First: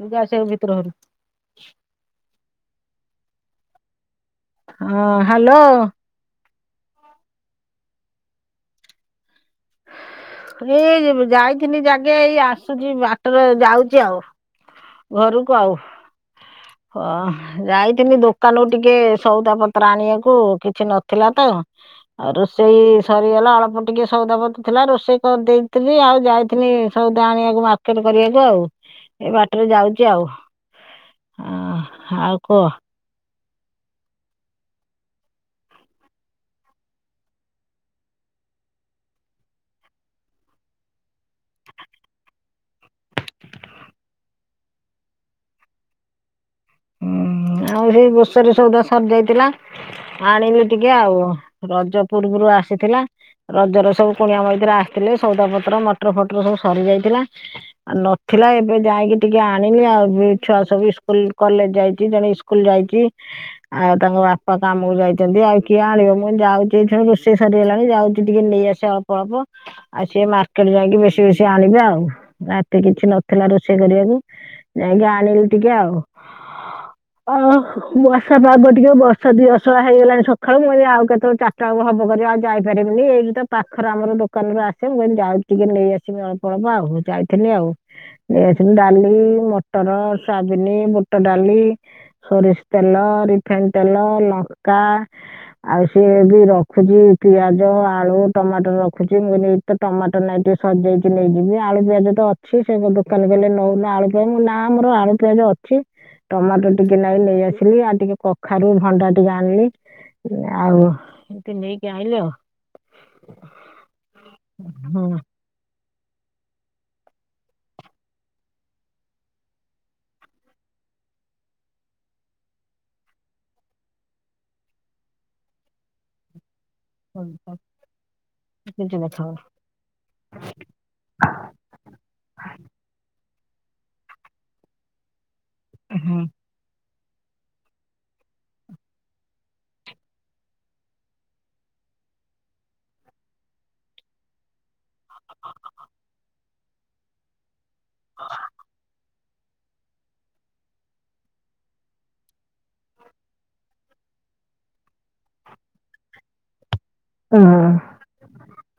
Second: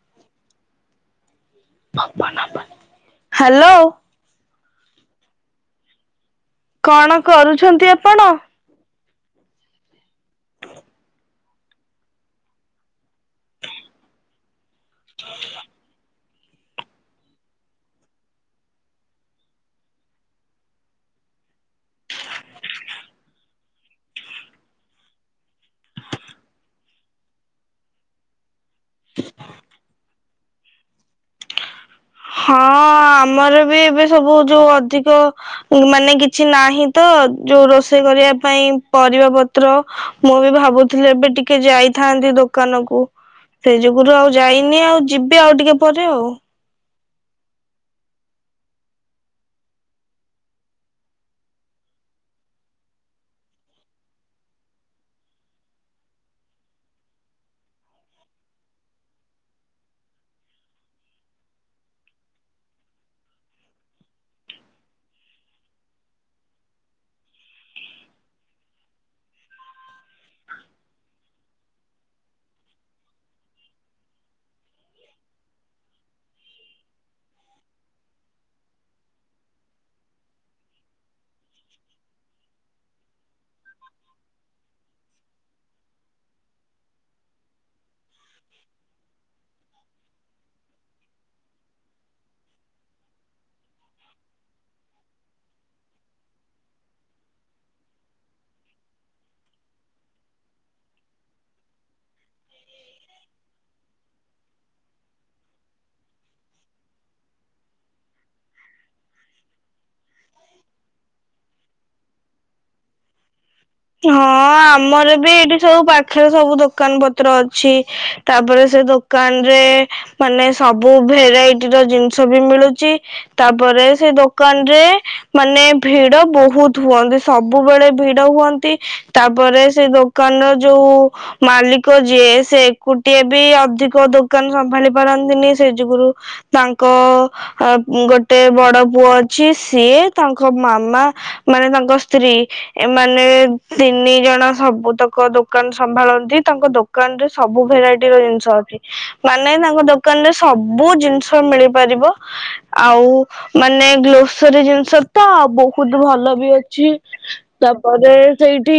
ଉଁ ଜା ସେ ଭିତର ଘରକୁ। ହ୍ୟାଲୋ। ହଁ ହ୍ୟାଲୋ। କଣ କରୁଛନ୍ତି ଆପଣ? ଏଇ ଯାଇଥିନି ଜାଗେ ଏଇ ଆସୁଛି ବାଟରେ ଯାଉଛି ଆଉ ଘରକୁ ଆଉ ହ ଯାଇଥିନି ଦୋକାନରୁ ଟିକେ ସଉଦା ପତ୍ର ଆଣିଆକୁ କିଛି ନଥିଲା ତ? ଆଉ ରୋଷେଇ ସରିଗଲା ଅଳ୍ପ ଟିକେ ସଉଦାପତ ଥିଲା ରୋଷେଇ କରି ଦେଇଥିଲି ଆଉ ଯାଇଥିଲି ସଉଦା ଆଣିଆକୁ ମାର୍କେଟ କରିଆକୁ ଆଉ ଏ ବାଟରେ ଯାଉଚି ଆଉ ଆଁ ହଁ ଆମର ବି ଏବେ ସବୁ ଯୋଉ ଅଧିକ ଉଁ ମାନେ କିଛି ନାହିଁ ତ ଯୋଉ ରୋଷେଇ କରିଆ ପାଇଁ ପରିବା ପ ତ୍ର ମୁଁ ବି ଭାବୁଥିଲି ଏବେ ଟିକେ ଯାଇଥାନ୍ତି ଦୋକାନକୁ। ସେଇ ଯୋଗୁରୁ ଆଉ ଯାଇନି ଆଉ ଯିବି ଆଉ ଟିକେ ପରେ ଆଉ। ହୁଁ ଆଉ ସେଇ ଗୋସରି ସଉଦା ସରି ଯାଇଥିଲା। ଆଣିଲି ଟିକେ ଆଉ ରଜ ପୂର୍ବୁରୁ ଆସିଥିଲା। ରଜର ସବୁ କୁଣିଆ ମୈତ୍ର ଆସିଥିଲେ ସଉଦା ପତ୍ର ମଟର ଫଟର ସବୁ ସରିଯାଇଥିଲା। ଆଉ ନଥିଲା ଏବେ ଯାଇକି ଟିକେ ଆଣିଲି ବି ଆଉ ଛୁଆ ସବୁ ଇସ୍କୁଲ କଲେଜ ଯାଇ ଚି ଜଣେ ଇସ୍କୁଲ ଯାଇଚି। ଆଉ ତାଙ୍କ ବାପା କାମକୁ ଯାଇଚନ୍ତି ଆଉ କିଏ ଆଣିବ ମୁଁ ଏଇ ଯାଉଚି ରୋଷେଇ ସରିଗଲାଣି ଯାଉଚି ଟିକେ ନେଇଆସି ଆଣିଚି ଅଳ୍ପ ଅଳ୍ପ। ଆଉ ସିଏ ମାର୍କେଟ ଯାଇକି ବେଶୀ ବେଶୀ ଆଣିବେ ଆଉ ରାତି କିଛି ନଥିଲା ରୋଷେଇ କରିଆକୁ ଯାଇଁଙ୍କି ଆଣିଲି ଟିକେ ଆଉ ଅ ବର୍ଷା ପାଗ ଟିକେ ବର୍ଷା ଦି ଅସଳା ହେଇଗଲାଣି ସକାଳୁ ମୁ କଇଲି ଆଉ କେତେବେଳେ ଚା [unintelligible] ହବ କରିବ ଆଉ ଯାଇପାରିବିନି ଏଇଠି ତ ପାଖରେ ଆମର ଦୋକାନରୁ ଆସେ ମୁଁ କଇଲି ଯାଉ ଟିକେ ନେଇଆସ ସିବ ଅଳ୍ପ ଅଳ୍ପ ଆଉ ଯାଇଥିଲି ଆଉ। [unintelligible] ଡାଲି, ମଟର, ସୋୟାବିନି, ବୁଟ ଡାଲି ସୋରିଷ ତେଲ, ରିଫାଇନ ତେଲ, ଲଙ୍କା ଆଉ ସିଏ ବି ରଖୁଚି ପିଆଜ, ଆଳୁ, ଟମାଟ ରଖୁଚି ମୁ ନେଇ ତ ଟମାଟ ନାଇଁ ଟିକେ ସଯାଇଚି ନେଇଯିବି ଆଳୁ ପିଆଜ ତ ଅଛି ସେ ଦୋକାନ କଲେ ନଉନ ଆଳୁ ମୁଁ କହିଲି ନା ମୋର ଆଳୁ ପିଆଜ ଅଛି ଟମାଟୋ ଟିକେ ନାକୁ ନେଇ ଆସିଲି ଆଉ ଟିକେ କଖାରୁ ଭଣ୍ଡା ଟିକେ ଆଣିଲି। ଆଉ ଏମତି ନେଇକି ଆଇଲି ଆଉ। ହଁ ଆମର ବି ଏଇଠି ସବୁ ପାଖ ଖରେ ସବୁ ଦୋକାନ ପତ୍ର ଅଛି ତାପରେ ସେ ଦୋକାନ ରେ ମାନେ ସବୁ ଭେରାଇଟିର ଜିନିଷ ବି ମିଳୁଚି। ତାପରେ ସେ ଦୋକାନରେ ମାନେ ଭିଡ ବହୁତ୍ ଠୁ ହୁଅନ୍ତି ହଁ ସବୁବେଳେ ଭିଡ ହୁଅନ୍ତି କିଛି ତାପରେ ସେ ଦୋକାନ ର ଯୋଉ ଉ ମାଲିକ ଯିଏ ସେ ଏକୁଟିଆ ବି ଅଧିକ ଦୋକାନ ସମ୍ଭାଳି ପାରନ୍ତିନି ସେଇ ଯୁଗୁରୁ ଦେଖାଯାଉନି। ତାଙ୍କ ଅ ଗୋଟେ ବଡ ପୁଅ ଅଛି ସିଏ ତାଙ୍କ ମାମା ମାନେ ତାଙ୍କ ସ୍ତ୍ରୀ ଏମାନେ ତିନି ଜଣ ସବୁତକ ଦୋକାନ ସମ୍ଭାଳନ୍ତି ତାଙ୍କ ଦୋକାନରେ ସବୁ ଭେରାଇଟିର ଜିନିଷ ଅଛି। ମାନେ ତାଙ୍କ ଦୋକାନ ରେ ସବୁ ଜିନିଷ ମିଳିପାରିବ। ଆଉ ମାନେ ଗ୍ରୋସେରୀ ଜିନିଷ ତ ବହୁତ ଭଲ ବି ଅଛି। ହଁ। ତାପରେ ସେଇଠି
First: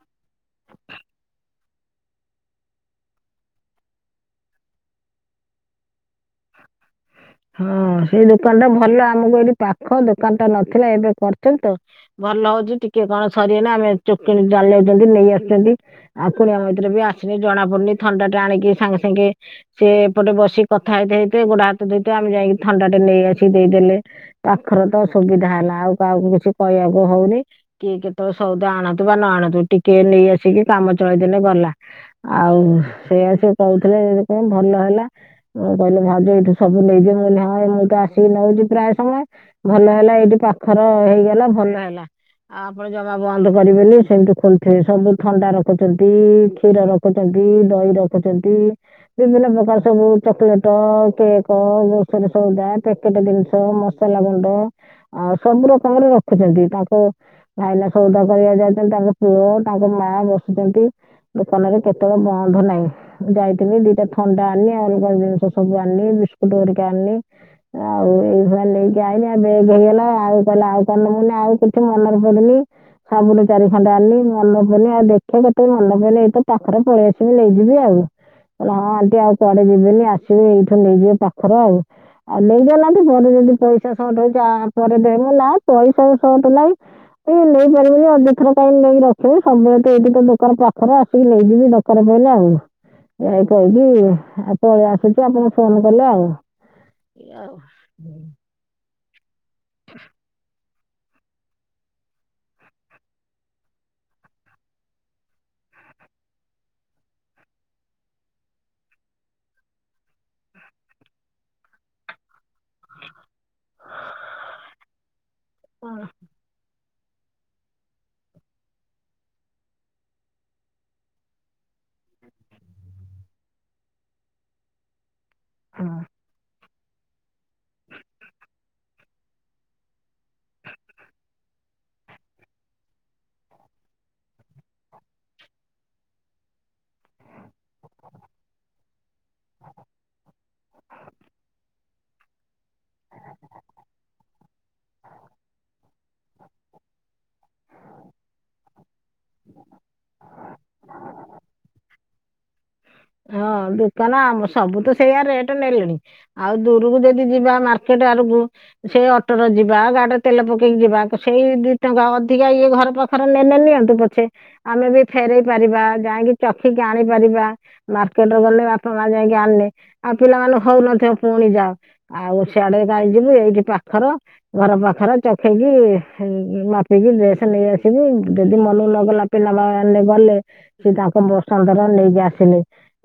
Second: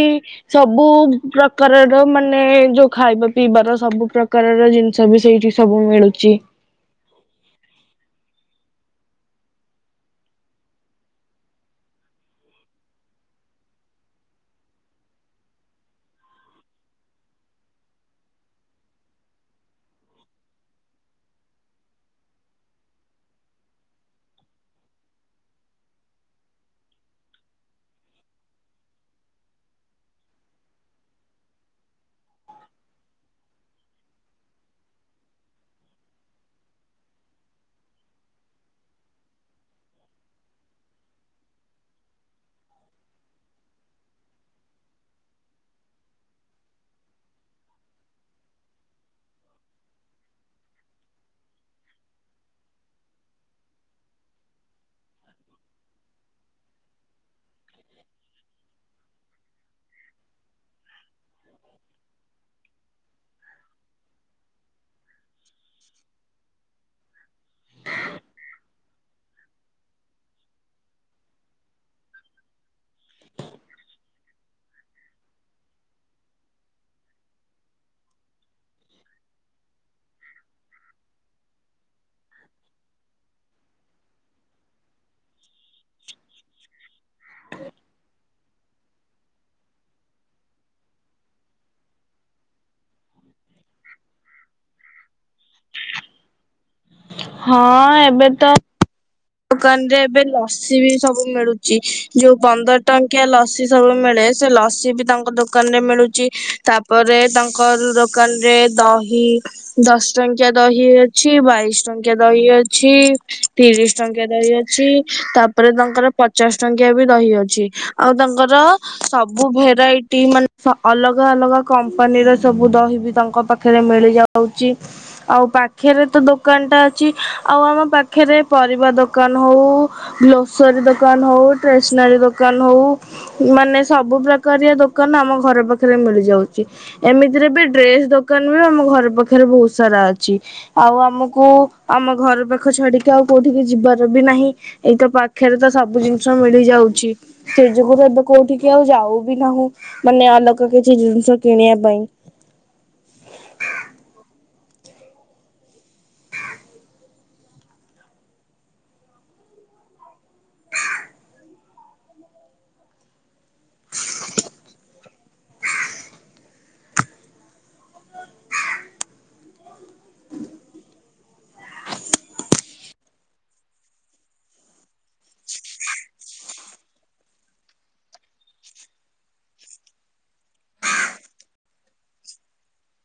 ସବୁ ପ୍ରକାରର ମାନେ ଯୋଉ ଖାଇବା ପିଇବାର ସବୁ ପ୍ରକାରର ଜିନିଷ ବି ସେଇଠି ସବୁ ମିଳୁଚି। ହଁ ସେଇ ଦୋକାନ ଟା ଭଲ ଆମକୁ ଏଇଠି ପାଖ ଦୋକାନ ଟା ନଥିଲା ଏବେ କର ଛନ୍ତି ତ। ଭଲ ହଉଛି ଟିକେ କଣ ସରି ଗଲେ ଆମେ ଚୁପ୍ କିନି ଚାଲି ଯାଉଚନ୍ତି ନେଇ ଆସୁଚନ୍ତି। ଆଉ କୁଣିଆ ମୈତ୍ର ବି ଆସିନେ ଜଣା ପଡୁନି ଥଣ୍ଡା ଟା ଆଣିକି ସାଙ୍ଗେ ସାଙ୍ଗେ ସେ ଏପଟେ ବସିକି କଥା ହେଇତେ ହେଇତେ ଗୋଡେ ହାତ ଧଇଥେ ଆମେ ଯାଇକି ଥଣ୍ଡା ଟେ ନେଇ ଆସିକି ଦେଇଦେଲେ। ପାଖରେ ତ ସୁବିଧା ହେଲା ଆଉ କାହାକୁ କିଛି କହିଆକୁ ହଉନି। କିଏ କେତେବେଳେ ସଉଦା ଆଣନ୍ତୁ ବା ନ ଆଣନ୍ତୁ ଟିକେ ନେଇ ଆସିକି କାମ ଚଳେଇ ଦେଲେ ଗଲା। ଆଉ ସେଇଆ ସେ କହୁଥିଲେ ଭଲ ହେଲା କହିଲେ ଭାଉଜ ଏଇଠୁ ସବୁ ନେଇଯିବ ମୁଁ କହିଲି ହଁ ମୁଁ ତ ଆସିକି ନେଉଚି ପ୍ରାୟେ ସମୟେ ଭଲ ହେଲା ଏଇଠି ପାଖର ହେଇଗଲା ଭଲ ହେଲା ଆପ ଜମା ବନ୍ଦ କରିବେନି ସେମତି ଖୋଲୁଥିବେ ସବୁ ଥଣ୍ଡା ରଖୁଚନ୍ତି କ୍ଷୀର ର ରଖୁଚନ୍ତି ଦହି ରଖୁଚନ୍ତି ବିଭିନ୍ନ ପ୍ରକାର ସବୁ ଚକୋଲେଟ କେକ୍ କ ଗ୍ରସରି ସଉଦା ପ୍ୟାକେଟ ଜିନିଷ ମସଲା ଗୁଣ୍ଡ ଆଉ ସବୁ ରକମର ରଖୁଛନ୍ତି ତାଙ୍କୁ ଭାଇନା ସଉଦା କରିବାକୁ ଯାଇଚନ୍ତି ତାଙ୍କ ପୁଅ ତାଙ୍କ ମା ବସୁଚନ୍ତି। ଦୋକାନରେ କେତେବେଳେ ବନ୍ଦ ନାଇଁ ଯାଇଥିଲି ଦିଟା ଥଣ୍ଡା ଆଣିଲି ଆଉରୀ ଅଲଗା ଅଲଗା ଜିନିଷ ସବୁ ଆଣିଲି ବିସ୍କୁଟୁ ହେଲେ ହେରିକା ଆଣଲି ଆଉ ଏଇ ଭଳିଆ ନେଇକି ଆାଇଲି ବେଗେ ହେଇଗଲା ଆଉ କହିଲା ଆଉ କଣ ନେବୁ ମୁଁ ଆଉ କିଛି ମନରେ ପଡନି। ସବୁନୁ ଚାରି ଖଣ୍ଡ ଆଣିଲି ମନ ପଡୁନି ଆଉ ଦେଖେ କେତେ ମନେ ପଡୁନି ଏଇ ତ ପାଖରେ ପଳେଇ ଆସିବି ନେଇଯିବି ଆଉ କହିଲା ହଁ ଆଣ୍ଟି ଆଉ କୁଆଡେ ଯିବେନି ଆସିବେ ଏଇଠୁ ନେଇଯିବେ ପାଖରେ ଆଉ ଆଉ ନେଇଗଲାଠୁ ପରେ ଯଦି ପଇସା ସଟ୍ ହଉଚି ପରେ ଦେଇଦେଲା ପଇସା ସଟ୍ ନାଇଁ ହୁଁ ନେଇପାରିବୁନି ଅଯ ପଛରେ କାଇଁ ନେଇ ରଖିବି ସବୁବେଳେ ତ ଏଇଠି ତ ଦୋକାନ ପାଖରେ ଆସିକି ନେଇଯିବି ଦରକାର ପହିଲେ ଆଉ ଏଇ କହିକି ପଳେଇ ଆସୁଛି ଆପଣ ଫୋନ କଲେ ଆଉ ଏଇଆ ଆଉ ହଁ ଏବେତ ଦୋକାନରେ ଏବେ ଲସ ସି ବି ସବୁ ମିଳୁଚି ଯୋଉ ପନ୍ଦର ଟଙ୍କିଆ ଲସି ସବୁ ମିଳେ ସେ ଲସି ବି ତାଙ୍କ ଦୋକ୍ ଦୋକାନରେ ମିଳୁଚି ତାପରେ ତାଙ୍କ ଦୋକାନରେ ଦହି ଦଶ ଟଙ୍କିଆ ଦହି ବି ଅଛି ବାଇଶୀ ଟ ଟଙ୍କିଆ ଦହି ଅଛି ତିରିଶି ଟଙ୍କିଆ ଦହି ଅଛି ତାପରେ କ'ଣ ତାଙ୍କର ପଚାଶ ଟଙ୍କ ଆ ବି ଦହି ଅଛି ଆଉ ତାଙ୍କର ସବୁ ଭେରାଇଟି ମାନେ ଅଲଗା ଅଲଗା କମ୍ପାନୀର ସବୁ ଦହି ବି ତାଙ୍କ ପାଖ୍ ଖରେ ମିଳି ଯାଉଚି [inaudible] ଆଉ ପାଖରେ ତ ଦୋକାନ ଟା ଅଛି ଆଉ ଆମ ପାଖରେ ପରିବା ଦୋକାନ ହୋଉ ଗ୍ଲଷୋରୀ ଦୋକାନ ହୋଉ ଷ୍ଟେସନାରୀ ଦୋକାନ ହଉ ମାନେ ସବୁ ପ୍ରକାରିଆ ଦୋକାନ ଆମ ଘର ପାଖରେ ମିଳିଯାଉଚି। ଏମିତିରେ ବି ଡ୍ରେସ ଦୋକାନ ବି ଆମ ଘର ପାଖରେ ବହୁତୁ ସାରା ଅଛି ଆଉ ଆମୁ କୁ ଆମ ଘର ପାଖ ଛାଡିକି ଆଉ କୋଉଠିକି ଯିବାର ବି ନାହିଁ। ଏଇତ ପାଖରେ ତ ସବୁଜିନିଷ ମିଳି ଯାଉଚି ସେ ଯୋଗୁରୁ ଏବେ କୋଉଠିକୁ ଆଉ ଯାଉବି ନାହୁଁ ମାନେ ଅଲଗା କିଛି ଜିନିଷ କିଣିବା ପାଇଁ ହଁ ଦୋକାନ ଆମ ସବୁତ ସେଇଆ ରେଟ୍ ନେଲେଣୀ ଆଉ ଦୂରକୁ ଯଦି ଯିବା ମାର୍କେଟ ଆଡକୁ ସେ ଅଟର ଯିବା ଗାଡ଼ିରେ ତେଲ ପକେଇକି ଯିବା ସେଇ ଦି ଟଙ୍କା ଅଧିକା ଇଏ ଘର ପାଖ ଥର ନେଲେ ନିଅନ୍ତୁ ପଛେ ଆମେ ବି ଫେରେଇ ପାରିବା ଯାଇକି ଚାଖିକି ଆଣି ପାରିବା ମାର୍କେଟର ଗଲେ ବାପା ମା ଯାଇକି ଆଣିଲେ ଆଉ ପିଲାମାନେ ହଉନଥିବେ ପୁଣି ଯା ଆଉ ସିଆଡେ ଗାଇଯିବୁ ଏଇଠି ପାଖର, ଘର ପାଖରେ ଚଖେଇକି ମାପିକି ଡ୍ରେସ୍ ନେଇଆସିବୁ ଯଦି ମନକୁ ନଗଲା ପିଲାବାନେ ଗଲେ ସିଏ ତାଙ୍କ ବସନ୍ଦର ନେଇକି ଆସିଲେ।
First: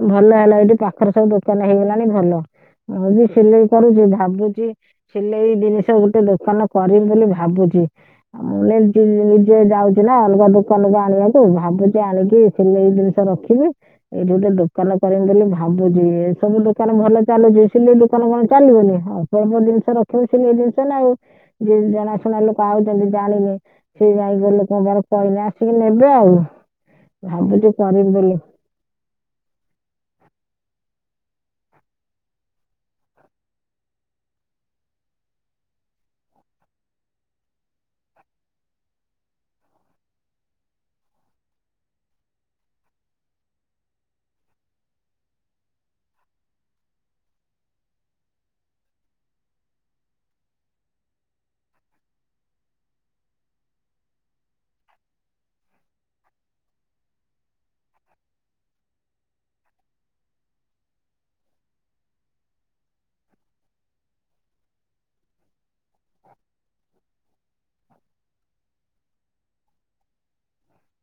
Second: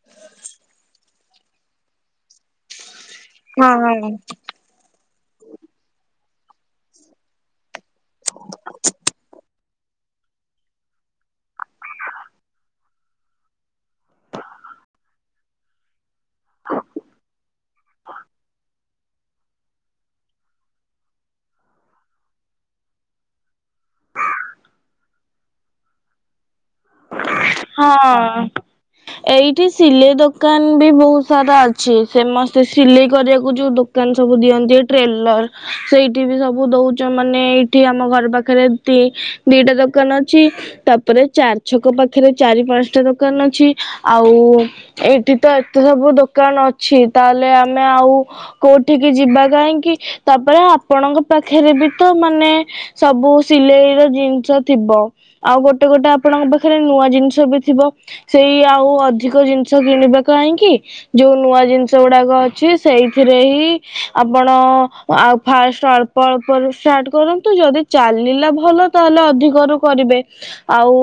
ଭଲ ହେଲା ଏଇଠି ପାଖରେ ସବୁ ଦୋକାନ ହେଇଗଲାଣି ଭଲ। ମୁଁ ବି ସିଲେଇ ହଁ କରୁଛି ହଁ। ଭାବୁଛି। ସିଲେଇ ଜିନିଷ ଗୋଟେ ଦୋକାନ କରିବି ବୋଲି ଭାବୁଛି, [unintelligible] ଯୋଉ [unintelligible] ଥିଲା ଅଲଗା ଦୋକାନରୁ ଆଣିବାକୁ ଭାବୁଛି ଆଣିକି ସିଲେଇ ଜିନିଷ ରଖିବି। ଏଠି ଗୋଟେ ଦୋକାନ କରିବା ବୋଲି ଭାବୁଚିଏ। ସବୁ ଦୋକାନ ଭଲ ଚାଲୁଚି ସିଲେଇ ଦୋକାନ କଣ ଚାଲିବନି ଆଉ। ସବୁ ଜିନିଷ ରଖିବୁ ସିଲେଇ ଜିନିଷ ନା ଆଉ ଯିଏ ଜଣାଶୁଣା ଲୋକ ଆଉଚନ୍ତି ଜାଣିବେ। ସିଏ ଯାଇକି ଲୋକଙ୍କ ପାଖରେ କହିଲେ ଆସିକି ନେବେ ଆଉ ଭାବୁଚି କରିବି ବୋଲି। ହଁ ଏଇଠି ସିଲେଇ ଦୋକାନ ବି ବହୁତ ସାରା ଅଛି, ଫେମସ ସମସ୍ତେ ସିଲେଇ କରିବାକୁ ଯୋଉ ଦୋକାନ ସବୁ ଦିଅନ୍ତି ଟ୍ରେଲର ସେଇଠି ବି ସବୁ ଦଉଛ ମାନେ ଏଇଠି ଆମ ଘର ପାଖରେ ଦି ଦିଟା ଦୋକାନ ଅଛି। ତାପରେ ଚାରି ଛକ ପାଖରେ ଚାରି ପାଞ୍ଚଟା ଦୋକାନ ଅଛି ଆଉ। ଏଇଠି ତ ଏତେ ସବୁ ଦୋକାନ ଅଛି ତାହେଲେ ଆମେ ଆଉ, କୋଉଠିକି ଯିବା କାହିଁକି, ତାପରେ ଆପଣଙ୍କ ପାଖରେ ବି ତ ମାନେ ସବୁ ସିଲେଇ ର ଜିନିଷ ଥିବ ଆଉ ଗୋଟେ ଗୋଟେ ଆ ଆପଣଙ୍କ ପାଖରେ ନୂଆ ଜିନିଷ ବି ଥିବ ସେଇ ଆଉ ଅଧିକ ଜିନିଷ କିଣିବା କାହିଁକି। ଯୋଉ ନୂଆ ଜିନିଷ ଗୁଡାକ ଅଛି ସେଇଥିରେ ହିଁ ଆପଣ ଆଉ ଫାଷ୍ଟ ଅଳ୍ପ ଅଳ୍ପ ରୁ ଷ୍ଟାର୍ଟ କରନ୍ତୁ, ଯଦି ଚାଲିଲା ଭଲ ତାହେଲେ ଅଧିକରୁୁ କରିବେ ଆଉ,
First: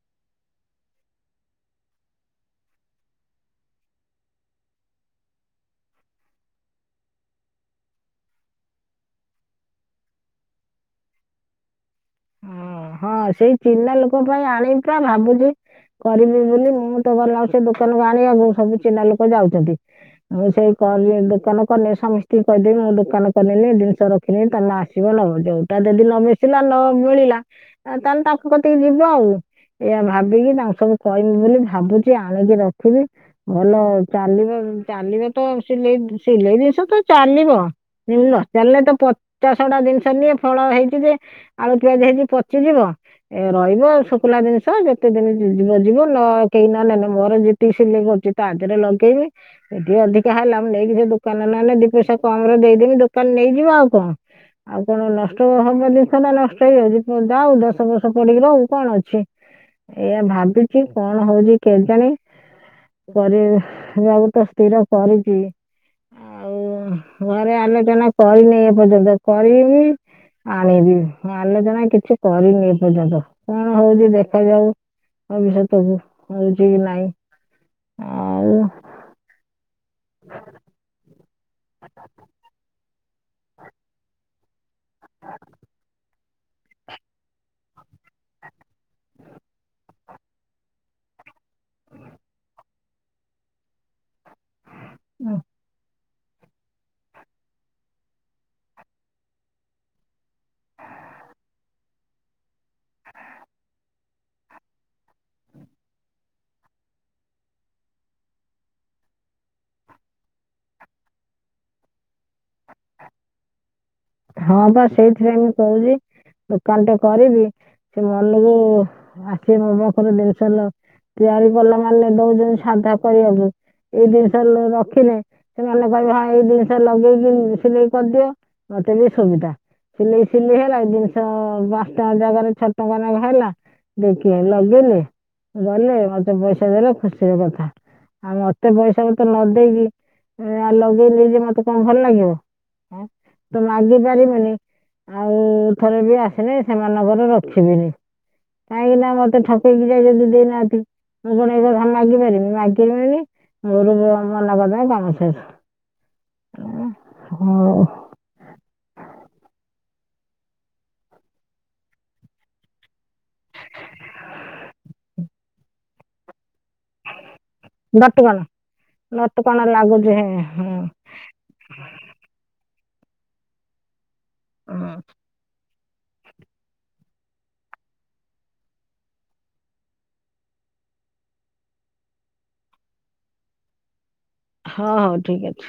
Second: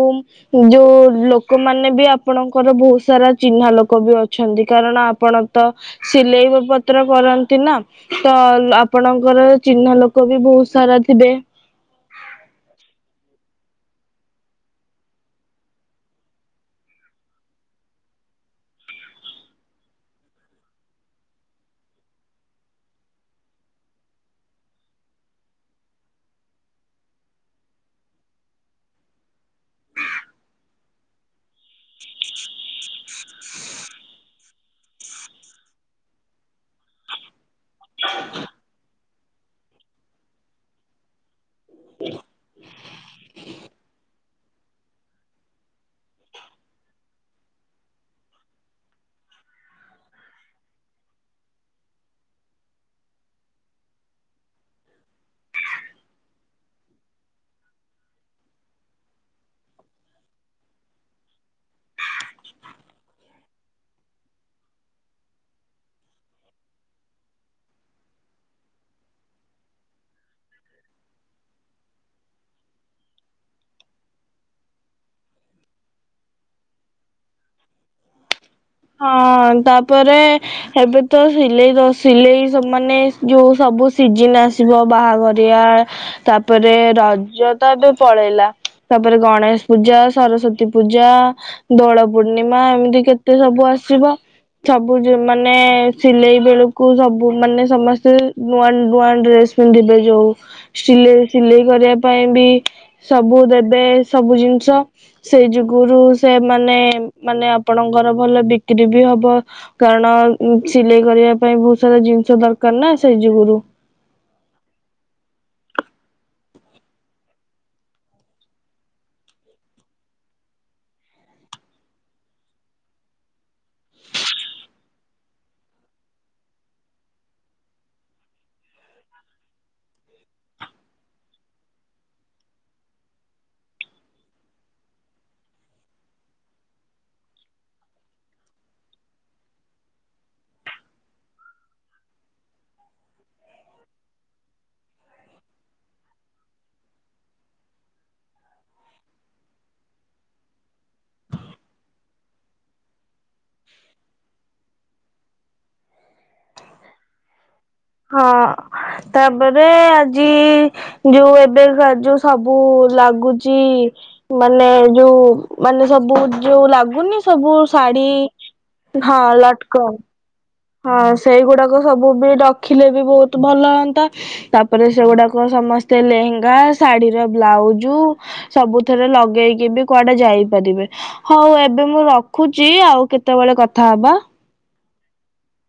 ଯୋଉ ଲୋକ ମାନେ ବି ଆପଣଙ୍କର ବହୁତ ସାରା ଚିହ୍ନା ଲୋକ ବି ଅ ଅଛନ୍ତି କାରଣ ଆପଣ ତ ସିଲେଇ ପତ୍ର କରନ୍ତି ନା। ତ ଆପଣଙ୍କର ଚିହ୍ନା ଲୋକ ବି ବହୁତ ସାରା ଥିବେ। ହଁ ହଁ ସେଇ ଚିହ୍ନା ଲୋକ ପାଇଁ ଆଣିିବା ଭାବୁଛି। କରିବି ବୋଲି ମୁଁ ତ ଗଲା ସେ ଦୋକାନକୁ ଆଣିବାକୁ ସବୁ ଚିହ୍ନା ଲୋକ ଯାଉଛନ୍ତି। ମୁଁ ସେଇ କଲ୍ ରେ ଦୋକାନ କଲେ ସମସ୍ତଙ୍କୁ କହିଦେବି ମୁଁ ଦୋକାନ କଲେନି ଜିନିଷ ର [unintelligible] ଆସିବ ନବ ଯୋଉଟା ଦଦି ନ ମିିସିଲା ନ ମିଳିଲା ତାହେଲେ ତା ପାଖ କତିକି ଯିବ ଆଉ। ଏଇଆ ଭାବିକି ତାଙ୍କୁ ସବୁ କହିବି ବୋଲି ଭାବୁଛି ଆଣିକି ରଖିବି। ଭଲ ଚାଲିବ ଚାଲିବ ତ ସିଲେଇ ସିଲେଇ ଦିନଷ ତ ଚାଲିବ। ଯୋଦି ନ ଚାଲିଲା ତ ପଚା ସଢା ଜିନିଷ ନୁଏ ଫଳ ହେଇଛି ଯେ ଆଉ ଚେଞ୍ଜ ହେଇକି ପଚିଯିବ। ଏ ରହିବ ଶୁଖୁିଲା ଜିନିଷ ଯେତେ ଦିନ ଯିବ ଯିବ ନ କେହି ନ ନେଲେ ମୋର ସ କରଛି ତା ଦେହରେ ଲଗେଇବି ଏଠି ଅଧିକା ହେଲା ମୁଁ ନେଇକି ସେ ଦୋକାନ ନହେଲେ ଦି ପଇସା କମ୍ ରେ ଦେଇଦେବି ଦୋକାନ ନେଇଯିବ ଆଉ କଣ। ଆଉ କଣ ନଷ୍ଟ ହବ ଜିନିଷଟ ନାଁ। ଚଉ ଯାହା ହଉ ଦଶ ବର୍ଷ ପଡିକି ରହୁ କଣ ଅଛି। ଏଆା ଭାବିଛି କଣ ହଉଛି କେଜାଣି। ଘରେ ଯାହା ହଉ ତ ସ୍ଥିର କରିଛି। ଆଉ ଘରେ ଆଲୋଚନା କରିନି ଏପର୍ଯ୍ୟନ୍ତ କରିବି। ଆଣିବି ଆଲୋଚନା କିଛି କରିନି ଏ ପର୍ଯ୍ୟନ୍ତ କଣ ହଉଛି ଦେଖାଯାଉ। ଭବିଶ୍ୱତ କୁ ହଉଛି କି ନାଇଁ ଆଉ। ହଁ ତାପରେ ଏବେ ତ ସିଲେଇ ର ସିଲେଇ ସମାନେ ଯୋଉ ସବୁ ସିଜିନ୍ ଆସିବ ବାହାଘରଆ ତାପରେ ରଜ ତ ଏବେ ପଳେଇଲା। ତାପରେ ଗଣେଶ ପୂଜା, ସରସ୍ଵତୀ ପୂଜା, ଦୋଳ ପୂର୍ଣିମା ଏମିତି କେ ସେ ସବୁ ଆସିବ। ସବୁ ସେ ମାନେ ସିଲେଇ ବେଳକୁ ସବୁ ମାନେ ସମସ୍ତେ ନୂଆ ନୂଆ ଡ୍ରେସ ପିନ୍ଧିବେ ଯୋଉ ସିଲେଇ ସିଲେଇ କରିବା ପାଇଁ ବି ସବୁ ଦେବେ। ସବୁ ଜିନିଷ। ସେଇ ଯୁଗୁରୁ ସେମାନେ ମାନେ ଆପଣଙ୍କର ଭଲ ବିକ୍ରି ବି ହବ। କାରଣ ସିଲେଇ କରିବା ପାଇଁ ବହୁତ ସାରା ଜିନିଷ ଦରକାର ନା ସେଇ ଯୁଗୁରୁ। ହଁ ବା ସେଇଥିପାଇଁ ମୁଁ କହୁଛି। ଦୋକାନ ଟେ କରିବି। ସେ ମନକୁ ଆସିବେ ମୋ ପାଖରୁ ଜିନିଷ ନ ତିଆରି କଲା ମାନେ ଦଉଛନ୍ତି ସାଧା କରିବାକୁ। ଏଇ ଜିନିଷ ରଖିଲେ ସେମାନେ କହିବେ ହଁ ଏଇ ଜିନିଷ ଲଗେଇକି ସିଲେଇ କରିଦିଅ। ମତେ ବି ସୁବିଧା। ସିଲେଇ ସିଲେଇ ହେଲା। ଜିନିଷ ପାଞ୍ଚ ଟଙ୍କା ଜାଗାରେ ଛଅ ଟଙ୍କା ନେକା ହେଲା। ଦେଖି ଲଗେଇଲେ ଗଲେ। ମତେ ପଇସା ଦେଲେ ଖୁସିର କଥା। ଆଉ ମତେ ପଇସା ପତର ନଦେଇକି, ଆଉ ଲଗେଇ ନେଇ ଯିବେ ମତେ କଣ ଭଲ ଲାଗିବ? ମୁଁ ତ ମାଗି ପାରିବିନି। ଆଉ ଥରେ ବି ଆସିଲେ ସେମାନଙ୍କର ରଖିବିନି। କାହିଁକି ନା ମତେ ଠକିକି ଯାଇଛନ୍ତି ଦେଇନାହାନ୍ତି। ମୁଁ କଣ ଏକଥା ମାଗି ପାରିବି? ମାଗିବିିନି। ମୂଳରୁ ମୁଁ ମୋର ମନା କରିଦେବି କାମସଇଲା ହଉ ହୁଁ ହଁ [unintelligible] ତାପରେ ଆଜି ଯୋଉ ଏବେ କା ଯୋଉ ସବୁ ଲାଗୁଚି ମାନେ ଯୋଉ ମାନେ ସବୁ ଯୋଉ ଲାଗୁ ଲାଗୁନି ସବୁ ଶାଢୀ? ହଁ ଲଟକନ। ଉଁ ହୁଁ ହଁ ସେଇଗୁଡାକ ସବୁ ବି ରଖିଲେ ବି ବହୁତ ଭଲ ହଅନ୍ତା। ତାପରେ ହଁ ସେଗୁଡାକ କ ସମସ୍ତେ ଲେହେଙ୍ଗା ଶାଢୀର ବ୍ଲାଉଜ ସବୁଥେରେ ଲଗେଇକି ବି କୁଆଡେ ଯାଇପାରିବେ। ହଉ ଏବେ ମୁଁ ରଖୁଛି। ଆଉ କେତେବେଳେ କଥା ହବା। ହଁ ହଉ। ଠିକ ଅଛି।